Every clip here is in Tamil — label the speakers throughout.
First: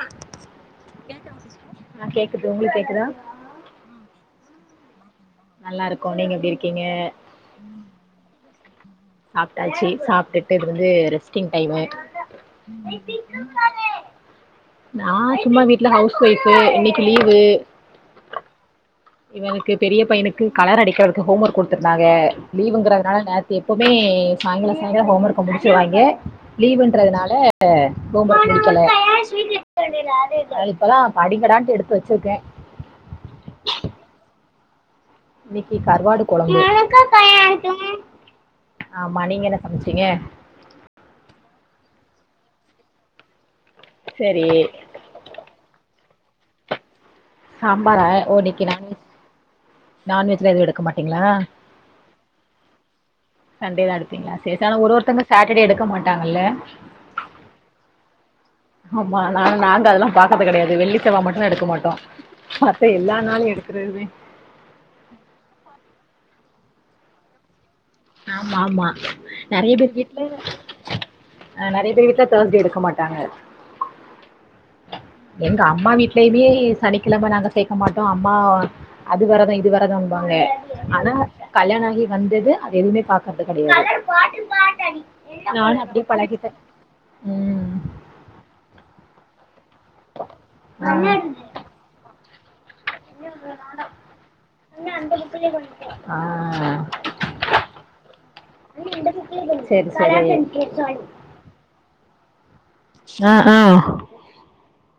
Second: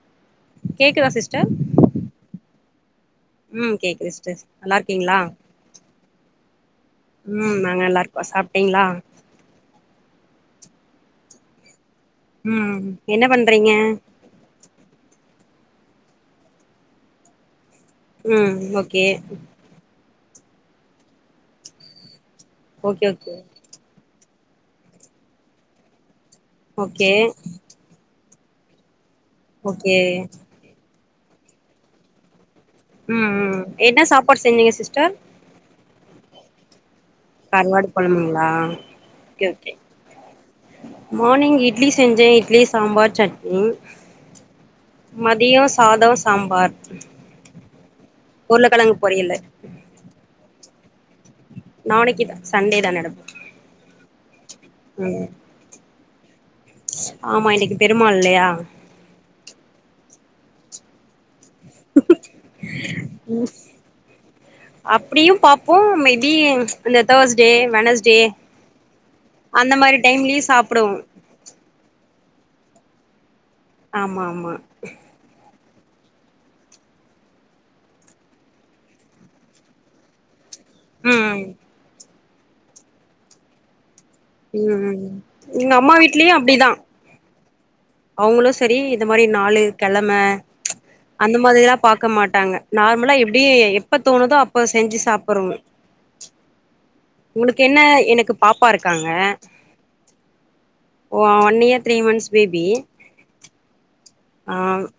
Speaker 1: [inaudible]
Speaker 2: கேக்குதா சிஸ்டர்
Speaker 1: அ கேக்குது உங்களுக் கேக்குதா
Speaker 2: ம் கேக்குது சிஸ்டர் நல்லாருக்கீங்ளா
Speaker 1: நல்லா இருக்கோ நீங்க எப்டி இருக்கீங்க
Speaker 2: ம் நாங் நல்லார்க்கோ சாப்டீங்ளா
Speaker 1: சாப்டாச்சு சாப்டுட்டு இருந்து ரெஸ்டிங் டைமு
Speaker 2: ம் என்ன பண்றீங்க
Speaker 1: நா சும்மா வீட்ல ஹவுஸ் ஒய்ஃப்பு இன்னைக்கு லீவு
Speaker 2: ம் ஓகே
Speaker 1: கு பெரிய பையனுக்கு கலர் அடிக்கிறதுக்கு ஹோம் ஒர்க் குடுத்திருந்தாங்க
Speaker 2: ஓகே
Speaker 1: லீவுங்கறனால
Speaker 2: ஓகே
Speaker 1: நேத்தி எப்பவுமே சாய்ங்கால சாய்ங்கால ஹோம் ஒர்க்க முடிச்சிருவாய்ங்க
Speaker 2: ஓகே
Speaker 1: லீவுன்றதுனால ப்ப ஹோம் வொர்க் முடிக்கல
Speaker 2: ஓகே
Speaker 1: அவிங்கள இப்பதா படிங்கடான்டு எடுத்து வச்சிர்க்க
Speaker 2: ம் என்ன சாப்பாடு செய்வீங்க சிஸ்டர்
Speaker 1: இன்னைக்கு கருவாடு கொழம்பு
Speaker 2: கருவாடு கொழம்புங்களா
Speaker 1: ஆமா
Speaker 2: கே
Speaker 1: நீங்க என்ன
Speaker 2: ஒகே
Speaker 1: சமச்சீங்க
Speaker 2: மார்னிங் இட்லி செஞ்சே இட்லி சாம்பார் சட்னி
Speaker 1: சரி
Speaker 2: மதியோ சாதோ சாம்பார்
Speaker 1: சாம்பாரா ஓ இன்னிக்கு
Speaker 2: உருளக்கெழங்கு
Speaker 1: நான்வெஜ்
Speaker 2: பொரியலு
Speaker 1: நான்வெஜ்லா எது எடுக்க மாட்டீங்ளா
Speaker 2: நாளைக்குதா சன்டேதா எடுப்போ
Speaker 1: சண்டேதா எடுப்பீங்ளா சேரி ச ஆனா ஒரு ஒருத்தோங்க சாட்டர்டே எடுக்க மாட்டாங்கல்ல
Speaker 2: ஆமா இன்னிக்கு பெருமாள் இல்லையா
Speaker 1: ஆமா நா நாங்க அதெல்லா பாக்கறது கடையாது வெள்ளி செவ்வா மட்டுதா எடுக்க மாட் டோ மத்த எல்லா நாளு எடுக்கறதுதா
Speaker 2: அப்புடியு பாப்போ மேபி இந்த தேர்ஸ்டே வெனஸ் டே
Speaker 1: ஆமா ஆமா
Speaker 2: அந்தமாரி டைம்லயு சாப்புடுவோ
Speaker 1: ஆ நறைய பேர் வீட்ல தேர்ஸ்டே எடுக்க மாட்டாங்க
Speaker 2: ஆமா ஆமா
Speaker 1: எங்க அம்மா வீட்லயுமே சனிக்கிழம நாங்க சேக்க மாட்டோ அம்மா அது வெரதோ இது வெரதோம்பாங்க ஆனா
Speaker 2: ம்
Speaker 1: கல்யாணோ ஆகி வந்தது அது எதுமே பாக்குறது கடையாது
Speaker 2: ம் ம் எங்க அம்மா வீட்லயு
Speaker 1: பழகிட்டே
Speaker 2: அப்டிதா
Speaker 1: ம்
Speaker 2: அவுங்களு செரி இந்தமாரி நாளு கெழம அந்த மாதிரில்லா பாக்க மாட்டாங்க நார்மலா எப்டி எப்ப தோணுதோ அப்ப செஞ்சு சாப்பட்றோ
Speaker 1: ஆ
Speaker 2: உனக்கு என்ன எனக்கு பாப்பா இருக்காங்க
Speaker 1: செரி செரி
Speaker 2: ஓ one year three months baby
Speaker 1: அ ஆ
Speaker 2: ஆ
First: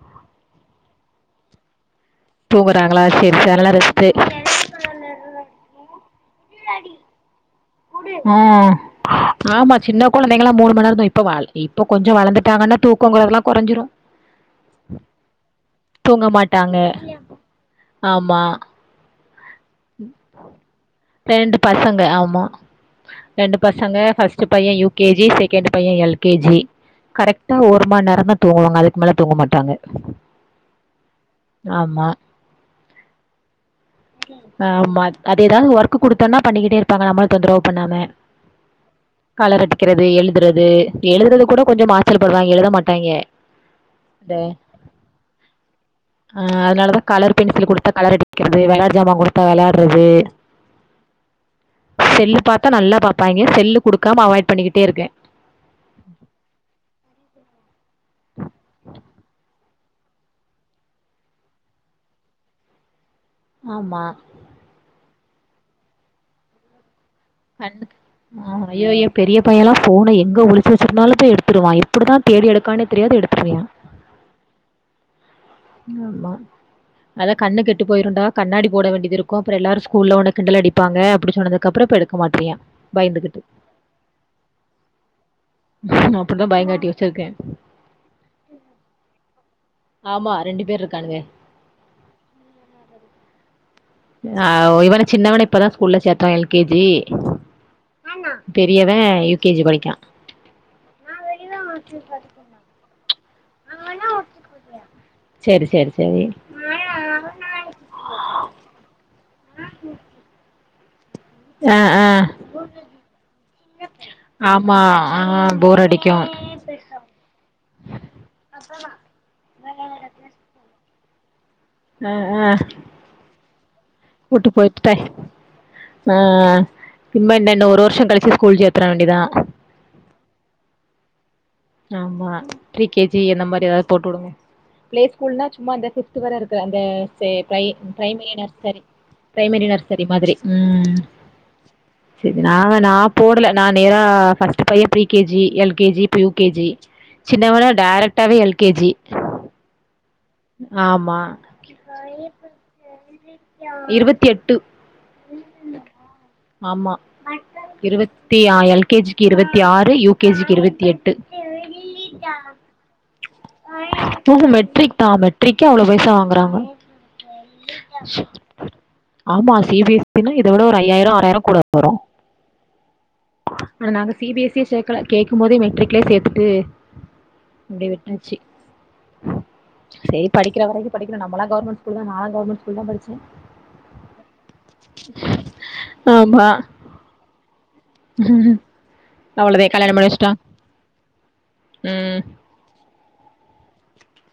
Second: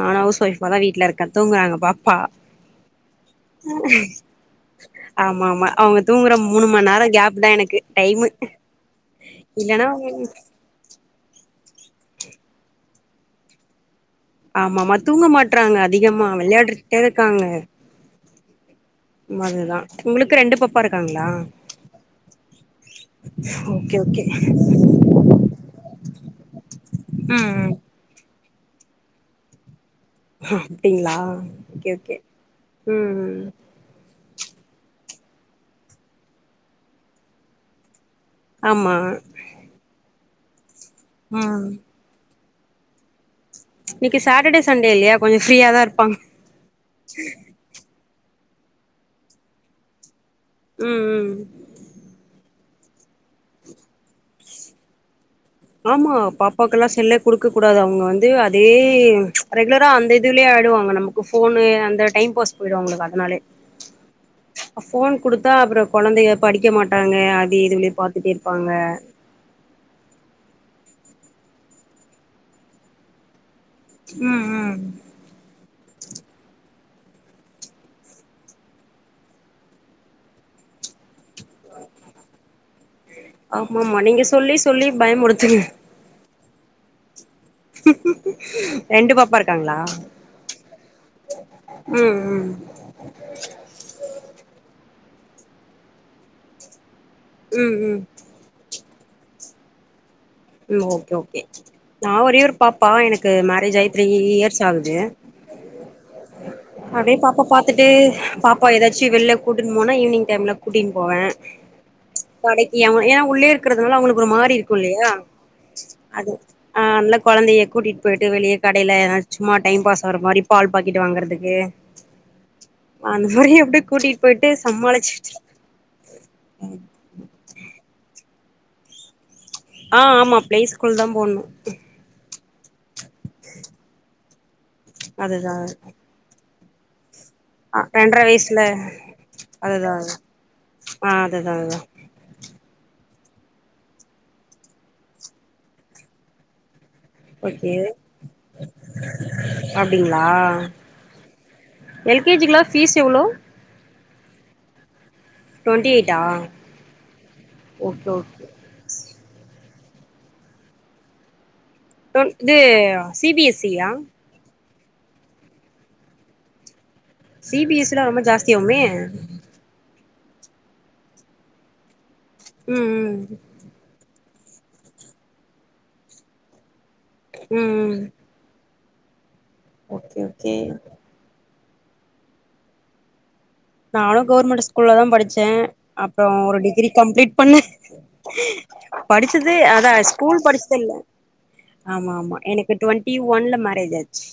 Speaker 2: நானு ஹவுஸ் ஒய்ஃபாதா வீட்ல இருக்க தூங்கறாங்க பாப்பா
Speaker 1: தூங்கறாங்களா சேரி சே அத்னால ரஸ்டு
Speaker 2: ஆமா ஆமா அவுங்க தூங்குற மூணு மண்நேரோ கேப்தா எனக்கு டைமு
Speaker 1: ம் ஆமா
Speaker 2: இல்லன்னா
Speaker 1: சின்ன கொழந்தைங்களா மூணு மண்நேரோதா இப்ப இப்போ கொஞ்சோ வளந்துட்டாங்கனா தூக்கோங்கறதுலா குறஞ்சிரு
Speaker 2: ஆமா ஆமா தூங்க மாட்றாங்க
Speaker 1: தூங்க
Speaker 2: அதிகமா
Speaker 1: மாட்டாங்க
Speaker 2: வெளையாடுட்டேதா இருக்காங்க
Speaker 1: ஆமா
Speaker 2: அதுதா உங்களுக்கு ரெண்டு பாப்பா இருக்காங்களா
Speaker 1: ரெண்டு பசங்க ஆமா ரெண்டு
Speaker 2: ஓகே
Speaker 1: பசங்க
Speaker 2: ஓகே
Speaker 1: ஃபஸ்ட்டு பைய யூ கே ஜி செகண்ட் பைய எல் கே ஜி
Speaker 2: ம்
Speaker 1: கரெக்டா
Speaker 2: ம்
Speaker 1: ஒரு மண்நேரோதா தூங்குவாங்க அதுக்கு மேல தூங்க மாட்டாங்க
Speaker 2: அப்டிங்ளா ஓகே
Speaker 1: ஆமா
Speaker 2: ஓகே ம் ம்
Speaker 1: ஆ ஆமா அது எதாது ஒர்க்கு குடுத்தோனா பண்ணிக்கிட்டே இருப்பாங்க நம்மள தொந்தரவு பண்ணாம
Speaker 2: ஆமா
Speaker 1: கலர் அடிக்கறது எழுதுறது எழுதுறது கூட
Speaker 2: ம்
Speaker 1: கொஞ்சோ மாசலு படுவாங்க எழுத மாட்டாய்ங்க
Speaker 2: இன்னைக்கு
Speaker 1: ட
Speaker 2: சாட்டர்டே சண்டே இல்லையா கொஞ்சோ ஃப்ரீயா தா இருப்பாங்க
Speaker 1: அ அதனாலதா கலர் பென்சிலு குடுத்தா கலர் அடிக் குறது வெளாட் ஜாமா குடுத்தா வெளாட்றது
Speaker 2: ம் ம்
Speaker 1: செல்லு பாத்தா நல்லா பாப்பாய்ங்க செல்லு கொடுக்காம அவாய்ட் பண்ணிக்கிட்டே இருக்கே
Speaker 2: ஆமா பாப்பாக்குல்லா செல்லே குடுக்க கூடாது அவங்க வந்து அதே ரெகுலரா அந்த இதுலயே ஆய்டுவாங்க நமக் ஃபோனு அந்த டைம் பாஸ் போய்டுவங்க உங்குளுக்கு அதனாலே
Speaker 1: ஆமா
Speaker 2: அ ஃபோன் குடுத்தா அப்றோ கொழைந்தைக படிக்க மாட்டாங்க அது
Speaker 1: கண்ணு
Speaker 2: இதுனு பாத்துட்டே
Speaker 1: ஆ
Speaker 2: இருப்பாங்க
Speaker 1: ஐயோ ஏ பெரிய பையலா ஃபோன எங்க ஒழிச்சு வெச்சிருந்தாலு போய் எடுத்துருவா எப்டி தா தேடி எடுக்கானே தெரியாது எடுத்துருவே
Speaker 2: ம் ம்
Speaker 1: ஆமா அதா கண்ணு கெட்டு போயிருண்டா கண்ணாடி போட வேண்டியது இருக்கு அப்பற எல்லாரு ஸ்கூல்ல ஒன்ன கிண்டல் அடிப்பாங்க அப்டி சொன்னதுக்கப்ற இப்ப எடுக் க்கமாட்டிய
Speaker 2: ஆமாம்மா நீங்க சொல்லி சொல்லி பயமுருத்துங்க
Speaker 1: அப்டிதா பயங்காட்டி வச்சிருக்கே
Speaker 2: ரெண்டு பாப்பா இருக்காங்ளா
Speaker 1: ஆமா ரெண்டு பேர் இருக்கானுங்க
Speaker 2: ம் ம்
Speaker 1: ஆ இவன சின்னவன இப்பதா ஸ்கூல்ல சேத்தோ எல் கே ஜி
Speaker 2: ம் ம்
Speaker 1: பெரியவ யூ கே ஜி படிக்கா
Speaker 2: ம் ஓகே ஓகே நா ஒரே ஒரு பாப்பா எனக்கு மேரேஜ் ஆகி த்ரீ இயர்ஸ் ஆகுது
Speaker 1: சேரி சேரி சேரி
Speaker 2: அப்டியே பாப்பா பாத்துட்டு பாப்பா எதாச்சு வெளில கூட்டுன் போனா ஈவ்னிங் டைம்ல கூட்டின்னு போவே
Speaker 1: ஆ ஆ
Speaker 2: கடைக்கு அவ ஏனா உள்ளே இருக்கிறதுனால அவ்ங்களுக்கு ஒரு மாரி இருக்கு
Speaker 1: ஆமா
Speaker 2: இல்லையா
Speaker 1: ஆ போர் அடிக்கு
Speaker 2: அது ஆ அத்னால கொழந்தைய கூட்டிட்டு போயிட்டு வெளிய கடைல எதா சும்மா டைம் பாஸ் ஆகுற மாரி பால் பாக்கெட் வாங்கற்த்துக்கு
Speaker 1: ஆ ஆ
Speaker 2: வானு உருகி அப்டியே கூட்டிட்
Speaker 1: கூட்டு போய்ட்டுதே ஆ இன்ன என்ன இன்ன ஒரு வர்ஷ கழிச்சு ஸ்கூல் சேத்துற வேண்டிதா
Speaker 2: ஆ ஆமா பிளே ஸ்கூல்தா போணு
Speaker 1: ஆமா பிரி கே ஜி என்ன மாரி எதாவ்து போட்டுடுங்க ஃப்ளே ஸ்கூல்னா
Speaker 2: அதுதா
Speaker 1: சும்மா இந்த குட் ட்டு வர இருக்க அந்த சேர் பிரை
Speaker 2: அ ரெண்ட்ர
Speaker 1: பிரைமரி
Speaker 2: வயசுல
Speaker 1: நர்சரி பிரைமரி
Speaker 2: அதுதா
Speaker 1: நர்சரி மாதிரி ம்
Speaker 2: ஆ அதுதா அதுதா
Speaker 1: செரி நா நா போடல நா நேரா ஃபஸ்ட்டு பைய pre K G L K G இப்ப யூ கே ஜி சின்னவன
Speaker 2: ஓகே
Speaker 1: டேரக்டாவே எல் கே ஜி
Speaker 2: அப்டிங்களா
Speaker 1: ஆமா
Speaker 2: எல் கே ஜி க்குலா ஃபீஸ் எவ்ளோ
Speaker 1: இருவத்தி எட்டு
Speaker 2: டுவெண்ட்டி எயிட்டா
Speaker 1: ஆமா
Speaker 2: ஓகே
Speaker 1: இருவத்தி
Speaker 2: ஓகே
Speaker 1: ஆ எல் கே ஜி க்கு இருவத்தி ஆறு யூ கே ஜி க்கு இருவத்தி எட்டு
Speaker 2: அ இது சி பி எஸ் சி யா
Speaker 1: ம் ம் மேட்ரிக் தா மேட்ரிகிக்கே அவ்ளோ பைசா வாங்குறாங்க
Speaker 2: சி பி எஸ் சி லா ரொம்ப ஜாஸ்தியாவுமே
Speaker 1: ஆமா சி பி எஸ் சி யா இத விட ஒரு ஐயாயிர ஆறாயிர கூட வரு
Speaker 2: ம் ம்
Speaker 1: நாங்க சி பி எஸ் சி யே சேக்கல கேடக்கும் போதே மெட்ரிக்லே சேத்துட்டு
Speaker 2: ம்
Speaker 1: அப்டியே
Speaker 2: ம்
Speaker 1: விட்டாச் சு
Speaker 2: ஓகே
Speaker 1: சேரி
Speaker 2: ஓகே
Speaker 1: படிக்கிற வரைக்கு படிக்கட்டு நம்மளா கவர்மெண்ட் ஸ்கூல் தா நாலா கவர்மெண்ட் ஸ்கூ கூல் தா படிச்சே
Speaker 2: நானு கவர்மெண்ட் ஸ்கூல்ல தா படிச்சே அப்பறோ
Speaker 1: ஆமா
Speaker 2: ஒரு டிகிரி கம்ப்ளீட் பண்ணே படிச்சது
Speaker 1: அவ்ளோதே
Speaker 2: அதா
Speaker 1: கல்யாண பண்ணி வச்சுட்டாங்
Speaker 2: ஸ்கூல் படிச்சதில்ல
Speaker 1: ம்
Speaker 2: ஆமாம்மா எனக் கு டுவென்டி ஒன்ல மேரேஜ் ஆச்சு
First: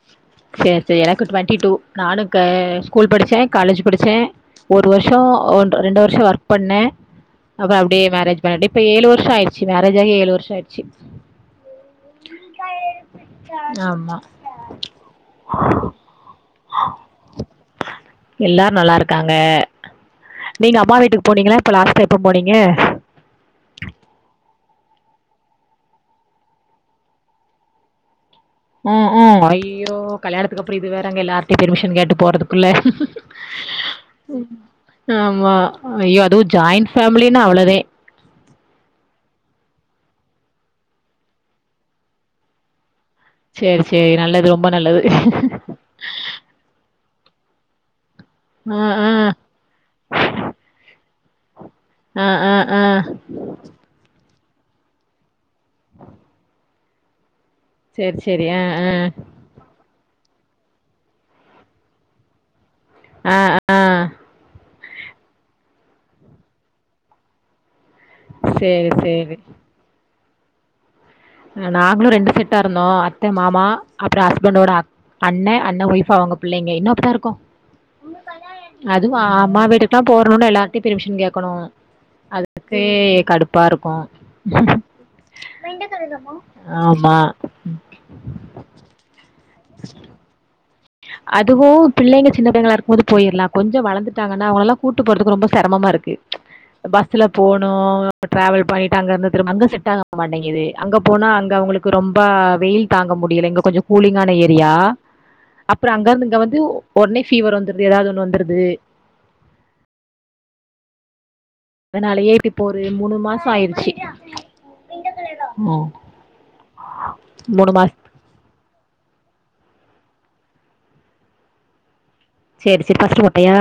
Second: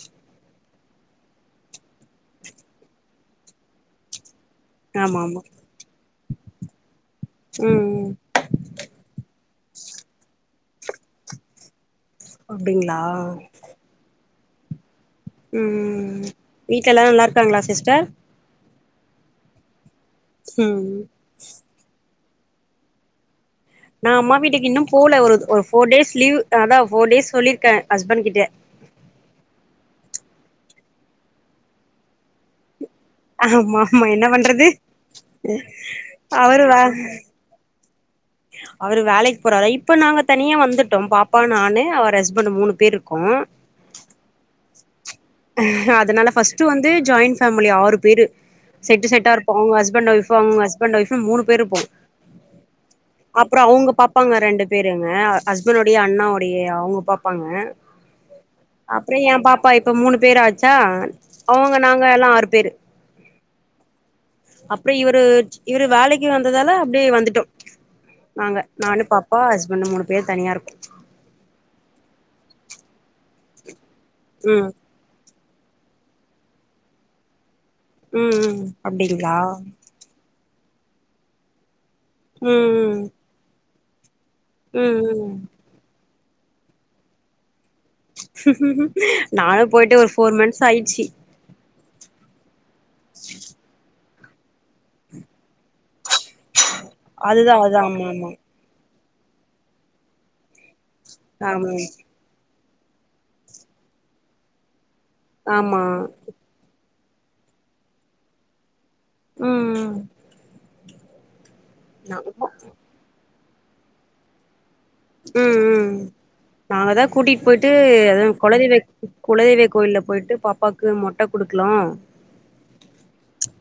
Speaker 1: சேர் சேர் எனக்கு ட்வென்ட்டி டூ நானு க ஸ்கூல் படிச்சே காலேஜ் படிச்சே ஒரு வர்ஷோ
Speaker 2: ஆமா ஆமா
Speaker 1: ஒன் ரெண்டு வர்ஷோ ஒர்க் பண்ணே அப்றோ
Speaker 2: ம்
Speaker 1: அப்டியே
Speaker 2: ம்
Speaker 1: மேரேஜ் பண்ணி இப்ப ஏழு வர்ஷோ ஆயிர்ச்சு மேரேஜ் ஆகி ஏழு வர்ஷோ ஆய்ருச்சு
Speaker 2: அப்டிங்ளா
Speaker 1: ஆமா
Speaker 2: ம் வீட்ல எல்லா நல்லாருக்காங்ளா சிஸ்டர்
Speaker 1: எல்லாரு நல்லாருக்காங்க நீங்க
Speaker 2: ம்
Speaker 1: அம்மா வீட்டுக்கு போனீங்ளா இப்ப லாஸ்ட்டா எப்ப போனீங்க
Speaker 2: நா அம்மா வீட்டுக்கு இன்னு போல ஒரு ஒரு ஃபோர் டேஸ் லீவ் அதா ஃபோர் டேஸ் சொல்லிருக்கே ஹஸ்பண்ட் கிட்ட
Speaker 1: ம் உம் அய்யியோ கல்யாணத்துக்கப்றோ இது வேறங்க எல்லார்ட்டயு பெர்மிஷன் கேட்டு போறதுக்குள்ள
Speaker 2: ஆமா ஆமா என்ன பண்றது
Speaker 1: ஆமா அய்யோ அதுவு
Speaker 2: அவரு வே
Speaker 1: ஜாயின்ட் ஃபேம்லினா அவ்ளதே
Speaker 2: அவரு வேலைக்கு போறாரா இப்ப நாங்க தனியா வந்துட்டோம் பாப்பா நானு அவர் அஸ்பண்ட்டு மூனு பேரு
Speaker 1: சேர் சேரி நல்லது ரொம்ப நல்லது
Speaker 2: அதனால ஃபஸ்ட்டு வந்து ஜாயின்ட் ஃபேம்லி ஆறு பேரு
Speaker 1: ஆ, ஆ.
Speaker 2: செட்டு செட்டாருப்போ அவுங்க அஸ்பண்ட் ஒய்ஃப்ஃபு அவுங்க அஸ்பண்ட் ஒய்ஃப்ஃபுன் மூனு பேரு இருப்போ
Speaker 1: ஆ ஆ ஆ
Speaker 2: அப்றோ அவுங்க பாப்பாங்க ரெண்டு பேருங்க அஸ்பண்னுடைய அண்ணாவுடைய அவுங்க பாப்பாங்க
Speaker 1: சரி, சரி. ஆ, ஆ.
Speaker 2: அப்றோ எ பாப்பா இப்ப மூனு பேர் ஆச்சா அவுங்க நாங்கல்லா ஆறு பேரு
Speaker 1: ஆ ஆ
Speaker 2: அப்ப இவரு இவரு வேலைக்கு வந்ததால அப்டியே வந்துட்டோ நாங்க
Speaker 1: சரி,
Speaker 2: நானு
Speaker 1: சரி.
Speaker 2: பாப்பா அஸ்பண்ட்டு மூனு பேரு தனியாருக்கோ
Speaker 1: நாங்களு ரெண்டு செட்டாருந்தோ அத்த மாமா அப்றோ
Speaker 2: ம்
Speaker 1: அஸ்பண்டோட அண்ணே அண்ணே ஒய்ஃப்ஃபு அவுங்க பிள்ளைங்க இன்னு அப்டிதாருக்கோ
Speaker 2: ம் ம் அப்டிங்ளா
Speaker 1: நா போனுன் எல்லார்ட்டியு பெர்மிஷன் கேட்கணு
Speaker 2: ம்
Speaker 1: அதுக்கே கடுப்பாருக்கு
Speaker 2: ம் ம்
Speaker 1: ஆமா
Speaker 2: நானு போய்ட்டு ஒரு ஃபோர் மன்த்ஸ்ஸாயிர்ச்சி
Speaker 1: அதுவு பிள்ளைங்க சின்ன பிள்ளைங்ளா இருக்கும்போது போயிர்லா கொஞ்சோ வளந்துட்டாங்கன்னா அவுங்களலா கூட்டு போறதுக்கு ரொம்ப செரம்மம்மாருக்கு பஸ்ஸுல
Speaker 2: அதுதா
Speaker 1: போனு
Speaker 2: அதுதா ஆமா ஆமா
Speaker 1: டிராவல் பண்ணிட்டு அங்கருந்து திரும்ப அங்க செட்டாக மாட்டேங்கிது அங்க போனா அங்க
Speaker 2: ஆமா
Speaker 1: அவுங்களுக்கு ரொம்ப வெயில் தாங்க முடில இங்க கொஞ்ச கூலிங்கான ஏரியா
Speaker 2: ஆமா
Speaker 1: அப்றோ அங்கருந்து இங்க வந்து ஒடனே ஃபீவர் வந்துருது எதாவ்து ஒன்னு வந்துருது
Speaker 2: ம் ம் ஆமா
Speaker 1: அதனாலயே இப்ப ஒரு மூனு மாசோ ஆயிருச்சு
Speaker 2: ம் ம் நாங்கதா கூட்டிட்
Speaker 1: மூணு
Speaker 2: போய்ட்டு
Speaker 1: மாச
Speaker 2: அதா கொல தெய்வ குலதெய்வ கோயில்ல போய்ட்டு பாப்பாக்கு மொட்ட குடுக்லா
Speaker 1: சேர் சேரி ஃபர்ஸ்ட்டு மொட்டயா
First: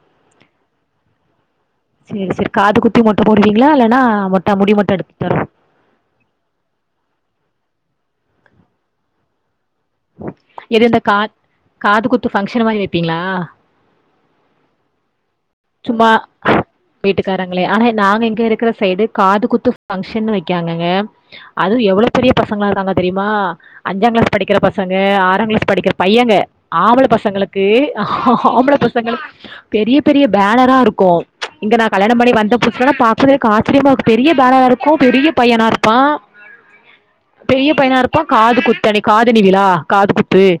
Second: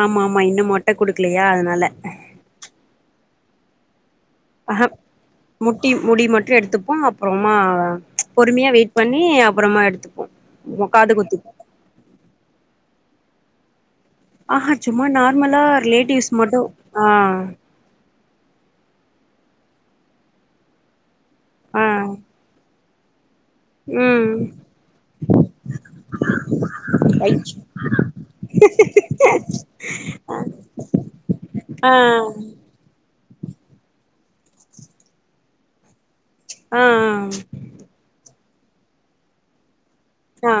Speaker 2: ஆமாமா இன்னு மொட்ட குடுக்கலையா அதுனால
Speaker 1: சேர் சேரி காது குத்தி மொட்ட போடுவீங்ளா இல்லன்னா மொட்ட முடி
Speaker 2: ஆஹ
Speaker 1: மட்டு எடுத்துரு
Speaker 2: முட்டி முடி மட்டு எடுத்துப்போ அப்றோமா பொறுமையா வெயிட் பண்ணி அப்றமா எடு
Speaker 1: எது இந்த கா காது குத்து பங்க்ஷன் மாரி வப்பீங்ளா
Speaker 2: ஆஹா சும்மா நா
Speaker 1: சும்மா வீட்டுக்காரங்களே ஆனா நாங்க இங்க இருக்குற சைடு காது குத்து ஃபங்க்ஷன்னு வெக்காங்கங்க
Speaker 2: ஆ
Speaker 1: அதுவு எவ்ளோ பெரிய பசங்ளாருக்காங்க தெரிமா அஞ்சாங்க்ளாஸ்
Speaker 2: ம்
Speaker 1: படிக்கிற பசங்க ஆறாங்க்ளாஸ் படிக்கிற பையங்க ஆம்பள பசங்களுக்கு ஆம்பள பசங்களுக்கு பெரிய பெரிய பேனரா இருக்கோ இங்க நா
Speaker 2: ஆ
Speaker 1: கல்யாணோ பண்ணி வந்த புதுஸ்லலா ப பாக்க சொல்லயே எக்காச்சரியமாக்கு பெரிய பேனரா இர்க்கோ பெரிய பையனா இருப்பா
Speaker 2: ஆ ஆ
Speaker 1: பெரிய பையனா இருப்பா காது குத்தணி காதணி விழா காது குத் பே
Speaker 2: ஆ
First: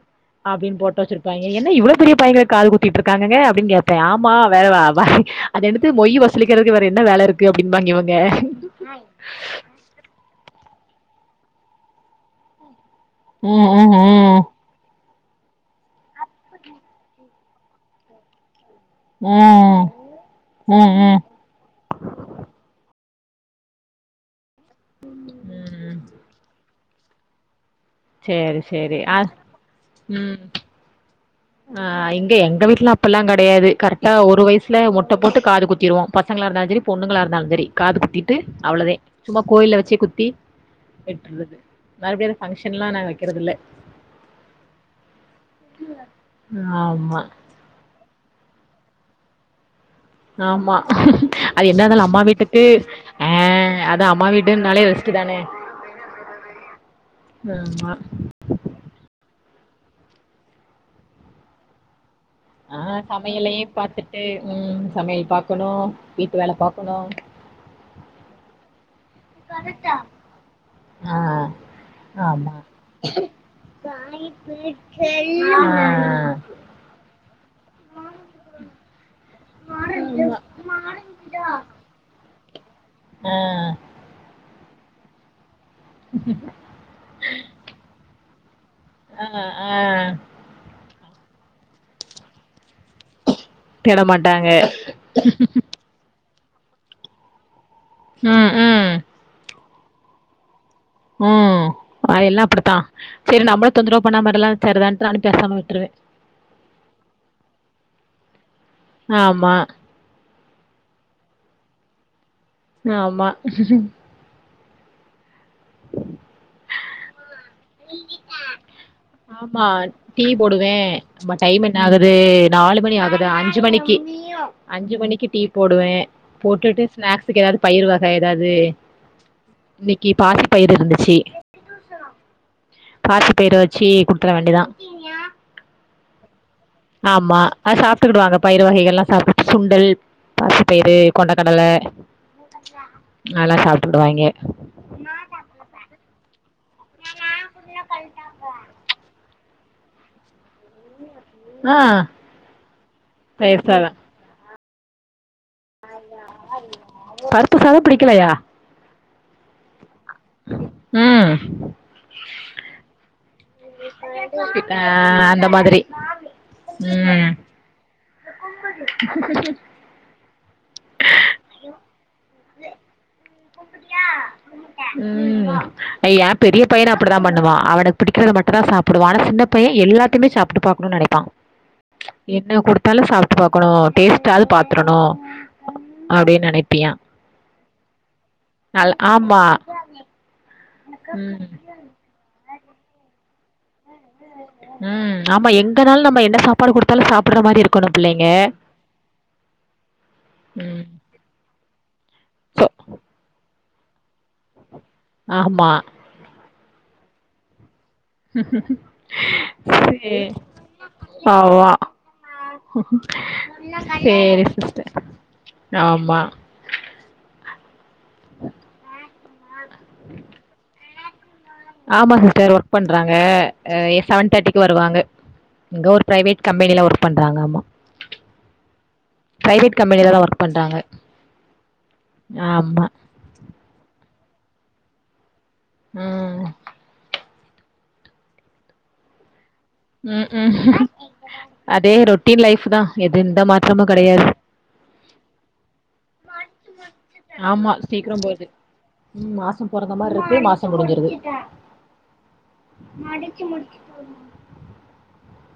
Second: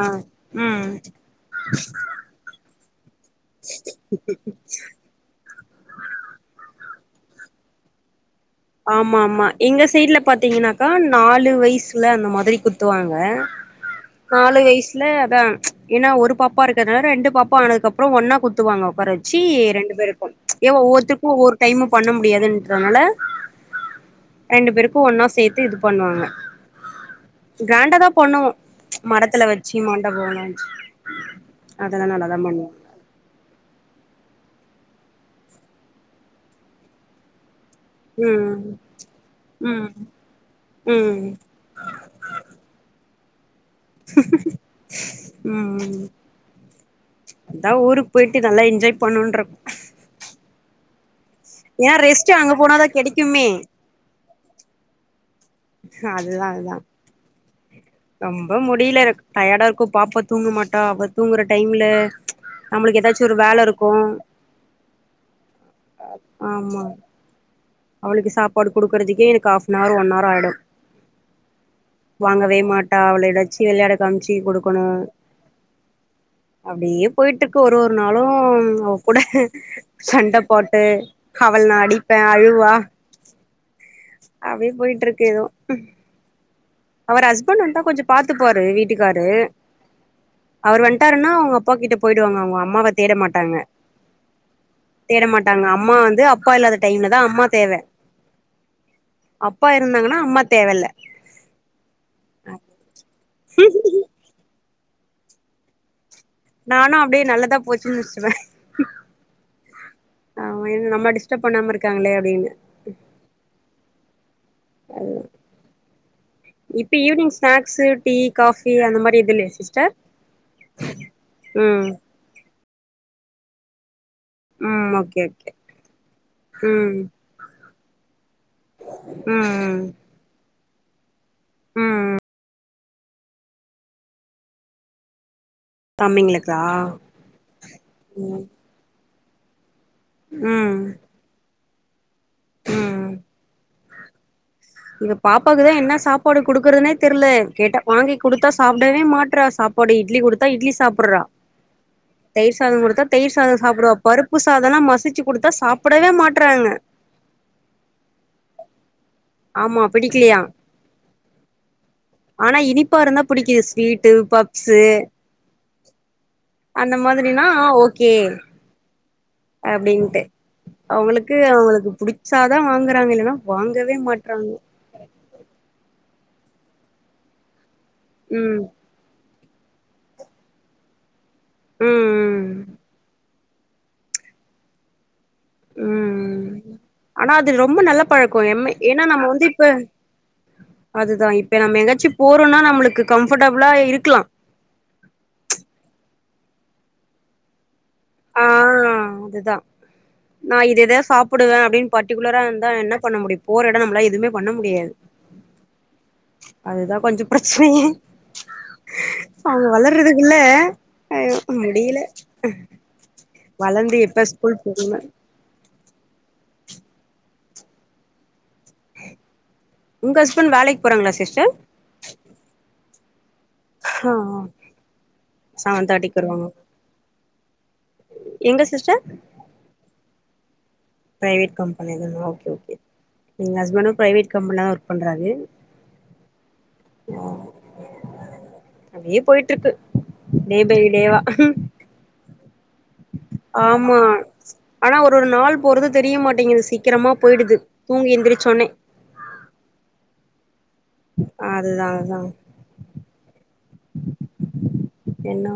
Speaker 1: அப்டீன்னு
Speaker 2: ம்
Speaker 1: போட்டா வெச்சிருப்பாய்ங்க என்ன இவ்வளோ பெரிய பையங்க காது குத்திட்டு இருக்காங்கங்க அப்டின்னு கேப்பே ஆமா வ வேற வா அது எடுத்து மொய் வசூலிக்கிறதுக்கு வேற என்ன வேல இருக்கு அப்டீன்பாய்ங்க இவங்க
Speaker 2: ஆமா ஆமா எங்க சைடுல பாத்தீங்கன்னாக்கா நாலு வயசுல அந்த மாரி குத் துவாங்க
Speaker 1: ம் ம் ம்
Speaker 2: நாலு வயசுல அதா ஏன்னா ஒரு பாப்பா இருக்குறதுனால ரெண்டு பாப்பா ஆனதுக்கு அப்புறோ ஒன்னா குத்துவாங்க வர வெச்சி
Speaker 1: ம்
Speaker 2: ரெண்டு பேருக்கும் ஏ
Speaker 1: ம் ம்
Speaker 2: ஒவ்வோர்த்தருக்கு ஒவ்வோர் டைமு பண்ண முடியாதுயின்றனால ரெண்டு பேருக்கு ஒன்னா சேத்து இது
Speaker 1: ம்
Speaker 2: பண்ணுவாங்க க்ராண்டா தா பொண்ணும்
Speaker 1: சேரி சேரி அ
Speaker 2: மடத்துல வெச்சு மண்டபோ
Speaker 1: ம்
Speaker 2: ஒண்ணு வெச்சு
Speaker 1: ஆ இங்க எங்க வீட்ல அப் படில்லா கெடையாது கரெக்டா ஒரு வயசுல மொட்ட போட்டு காது குத்திடுவோ பசங்களா இருந்தாலு செரி பொண்ணுங்களா இருந்தாலு செரி காது குத்திட்டு
Speaker 2: ம்
Speaker 1: அவ்வளோதே சும்மா கோயில்ல
Speaker 2: ம்
Speaker 1: வெச்சே குத்தி
Speaker 2: ம்
Speaker 1: வெட்டுறது மறுபடியு ஒரு ஃபங்க்ஷன்லா நாங்க வெக்கிறது இல்ல
Speaker 2: ம்
Speaker 1: ஆமா
Speaker 2: அதா ஊருக்கு போயிட்டு நல்லா என்ஜாய் பண்ணோன்ற
Speaker 1: ஆமா அது
Speaker 2: ஏன்னா
Speaker 1: என்னதாலு அம்மா
Speaker 2: ரெஸ்ட் அங்க
Speaker 1: வீட்டுக்கு
Speaker 2: போனாதா
Speaker 1: ஆ
Speaker 2: கெடைக்குமே
Speaker 1: அதா அம்மா வீடுனாலே கதானே
Speaker 2: அதுதா அததா
Speaker 1: ஆமா
Speaker 2: அம் அப்பவு முடில எனக்கு டயர்டா இருக்கோ பாப்பா தூங்கமாட்டா அவ தூங்குற டைம்ல
Speaker 1: ஆ
Speaker 2: நம்மளுக்கு ஏதாச்சு ஒரு
Speaker 1: சமையலே
Speaker 2: வேல இருக்கு
Speaker 1: பாத்துட்டு ம் சமையல் பாக்கணோ வீட்டு வேல
Speaker 2: ஆமா
Speaker 1: பாக்கணோ
Speaker 2: அவளுக்கு சாப்பாடு குடுக்குறதுக்கே எனக்கு ஆஃப்னார் ஒன்னார் ஆயிடோ
Speaker 1: ஆ ஆமா
Speaker 2: வாங்கவே மாட்டா அவள இத வெச்சு வெளையாட காம்ச்சி குடுக்கணோ அப்டியே போயிட்டுருக்கு ஒரு ஒரு நாளு அவ கூட சண்ட போட்டு அவள நா அடிப்பே அழுவா
Speaker 1: ஆ
Speaker 2: அப்டியே போயிட்டுருக்கு எதுவு
Speaker 1: [inaudible]
Speaker 2: அவரு ஹஸ்பண்ட் வந்தா கொஞ்சோ பாத்துபாரு வீட்டுக்காரு
Speaker 1: ஆ ஆ
Speaker 2: அவரு வந்த்ட்டாருனா அவுங்க அப்பா கிட்ட போயிடுவாங்க அவுங்க அம்மாவத் தேட மாட்டாங்க
Speaker 1: தேட மாட்டாங்க
Speaker 2: தேட மாட்டாங்க அம்மா வந்து அப்பா இல்லாத டைம்ல தா அம்மா தேவ
Speaker 1: ம் ம்
Speaker 2: அப்பா இருந்தாங்கனா அம்மா தேவ இல்ல
Speaker 1: ம் அது எல்லா அப்புடித்தா செரி நம்மள தொந்தரவு பண்ணா மாதிரலா செரிதான்ட்டு நானு பேசாம விட்டுருவே
Speaker 2: நானு அப்டியே நல்லதா போச்சுன்னு முச்சுட்றுவ
Speaker 1: ஆமா
Speaker 2: ஆமா இன்னு நம்மள டிஸ்டப் பண்ணாம இருக்காங்களே அப்டின்னு
Speaker 1: ஆமா
Speaker 2: [unintelligible] இப்ப ஈவ்னிங் ஸ்நாக்ஸு டீ காஃபி அந்த மாதிரி எது இல்லயா சிஸ்டர்
Speaker 1: இப்ப டைம் என்ன
Speaker 2: ம்
Speaker 1: ஆகுது நாலு மணி ஆகுது அஞ்சு மணிக்கு
Speaker 2: ம்
Speaker 1: அஞ்சு
Speaker 2: ஓகே
Speaker 1: மணிக்கு டீ
Speaker 2: ஓகே
Speaker 1: போடுவே போட்டுட்டு
Speaker 2: ம்
Speaker 1: ஸ்நாக்ஸுக்கு எதாவது பயிர் வக எதாவ்து
Speaker 2: ம் ம்
Speaker 1: இன்னிக்கி பாசி பயிரு இருந்துச்சு
Speaker 2: ம்
Speaker 1: பாசி பயற வச்சு குடுத்துர வேண்டிதா
Speaker 2: தம்பிங்களுக்கா
Speaker 1: ஆமா அ சாப்ட்டுக்கேடுவாங்க பயறு வகைகள்லா சாப்ட்டு சுண்டல்
Speaker 2: ம்
Speaker 1: பாசிப்பயிறு கொண்டைக்கடல அதுல்லா சாப்ட்டுக்குடுவாங்கே
Speaker 2: எங்க பாப்பாக்குதா என்ன சாப்பாடு குடுக்குறதுனே தெர்ல கேட்டா வாங்கி குடுத்தா சாப் டவே மாட்டுறா சாப்பாடு இட்லி குடுத்தா இட்லி சாப்புட்றா
Speaker 1: ஆ
Speaker 2: தயிர் சாதோ குடுத்தா தயிர் சாதோ சாப்புடுவா பருப்பு சாதல்லா மசிச்சு குடுத்தா சாப்புடவே மாட்றாங்க
Speaker 1: பருப்பு சாதம் பிடிக்கலையா
Speaker 2: ஆமா பிடிக்கலையா
Speaker 1: ம்
Speaker 2: ஆனா இனிப்பா இருந்தா புடிக்குது ஸ்வீட்டு பப்ஸு
Speaker 1: ஆ அந்த மாதிரி
Speaker 2: அந்த
Speaker 1: ம்
Speaker 2: மாதிரனா ஆ ஓகே
Speaker 1: [unintelligible]
Speaker 2: அப்டின்ட்டு அவங்களுக்கு அவங்களுக்கு புடிச்சாதா வாங்குறாங்க இல்லனா வாங்கவே மாட்றாங்க
Speaker 1: ம் ஏ பெரிய பையனு அப்டிதா பண்ணுவா அவனுக்கு பிடிக்கிறத மட்டுந்தா
Speaker 2: ம்
Speaker 1: சாப் புடுவா ஆனா சின்ன பைய எல்லாத்துமே சாப்ட்டு பாக்கணுனு நெனைப்பா
Speaker 2: ம் ம்
Speaker 1: என்ன குடுத்தாலு சாப் ட்டு பாக்கணு டேஸ்ட்டாது பாத்துரணு
Speaker 2: ம்
Speaker 1: அப்டின்னு நெனைப்பியா
Speaker 2: ஆனா அது ரொம்ப நல்ல பழக்கோ எம்
Speaker 1: நல்
Speaker 2: ஏன்னா நம்ம
Speaker 1: ஆமா
Speaker 2: வந்து இப்ப அதுதா
Speaker 1: ம்
Speaker 2: இப்ப நம்ம எங்காச்சு போறோனா நம்மளுக்கு கம்ஃபர்ட்டபிளா இருக்கலா
Speaker 1: ம் ஆமா எங்கனாலு நம்ம என்ன சாப்பாடு குடுத்தாலு சாப்புடுற மாரி இருக் கனு பிள்ளைங்க
Speaker 2: ஆ அதுதா நா
Speaker 1: ம்
Speaker 2: இதேதா சாப் புடுவே அப்டின் பர்டிகுலரா
Speaker 1: சோ
Speaker 2: இருந்தா என்ன பண்ண முடியு போற எடம் நம்மலா எதுமே பண்ண முடியாது
Speaker 1: ஆமா
Speaker 2: அதுதா கொஞ்ச பிரச்சனயே சோ அவங்க
Speaker 1: சே
Speaker 2: வளர்றதுக்குள்ள அயோ முடியல
Speaker 1: ம்
Speaker 2: வளந்து எப்ப ஸ்கூல் போகுங்க
Speaker 1: ஆமா ஆ ம்மா
Speaker 2: உங் ஹஸ்பண்ட் வேலைக்கு போறாங்களா சிஸ்டர்
Speaker 1: ஆமா சி்ஸ்டர் ஒர்க் பண்றாங்க அ எ
Speaker 2: ஆ
Speaker 1: செவன் தேர்ட்டிக்கு வருவாங்க
Speaker 2: செவன்
Speaker 1: இங்க ஒரு
Speaker 2: தேர்ட்டிக்கு வருவாங்க
Speaker 1: ப்ரைவேட் கம்பெனில ஒர்க் பண்றாங்க ஆமா
Speaker 2: எங்க சிஸ்டர்
Speaker 1: பிரைவேட் கம்பெனிலதா ஒர்க் பண்றாங்க
Speaker 2: ப்ரைவேட் கம்பெனிதானா ஓகே ஓகே
Speaker 1: ஆமா
Speaker 2: எங் ஹஸ்பண்டு ப்ரைவேட் கம்பென்லதா ஒர்க் பண்றாரு
Speaker 1: ம்
Speaker 2: அ அப்டியே போயிட்டுருக்கு
Speaker 1: ம் ம் அதே ரொட்டின் லைஃபுதா எது எந்த மாத்தமும்
Speaker 2: ஆமா
Speaker 1: கெடையாது
Speaker 2: ஆனா ஒரு ஒரு நாள் போறது தெரியமாட்டேங்குது சீக்கிரமா போயி்டுது
Speaker 1: ஆமா
Speaker 2: தூங்கி
Speaker 1: சீக்கிரம் போறது
Speaker 2: எந்திரிச்சோனே
Speaker 1: ம் மாசோ பொறந்த மார்ருக்கு மாசோ முடிஞ்சிருது
Speaker 2: அதுதா என்னவோ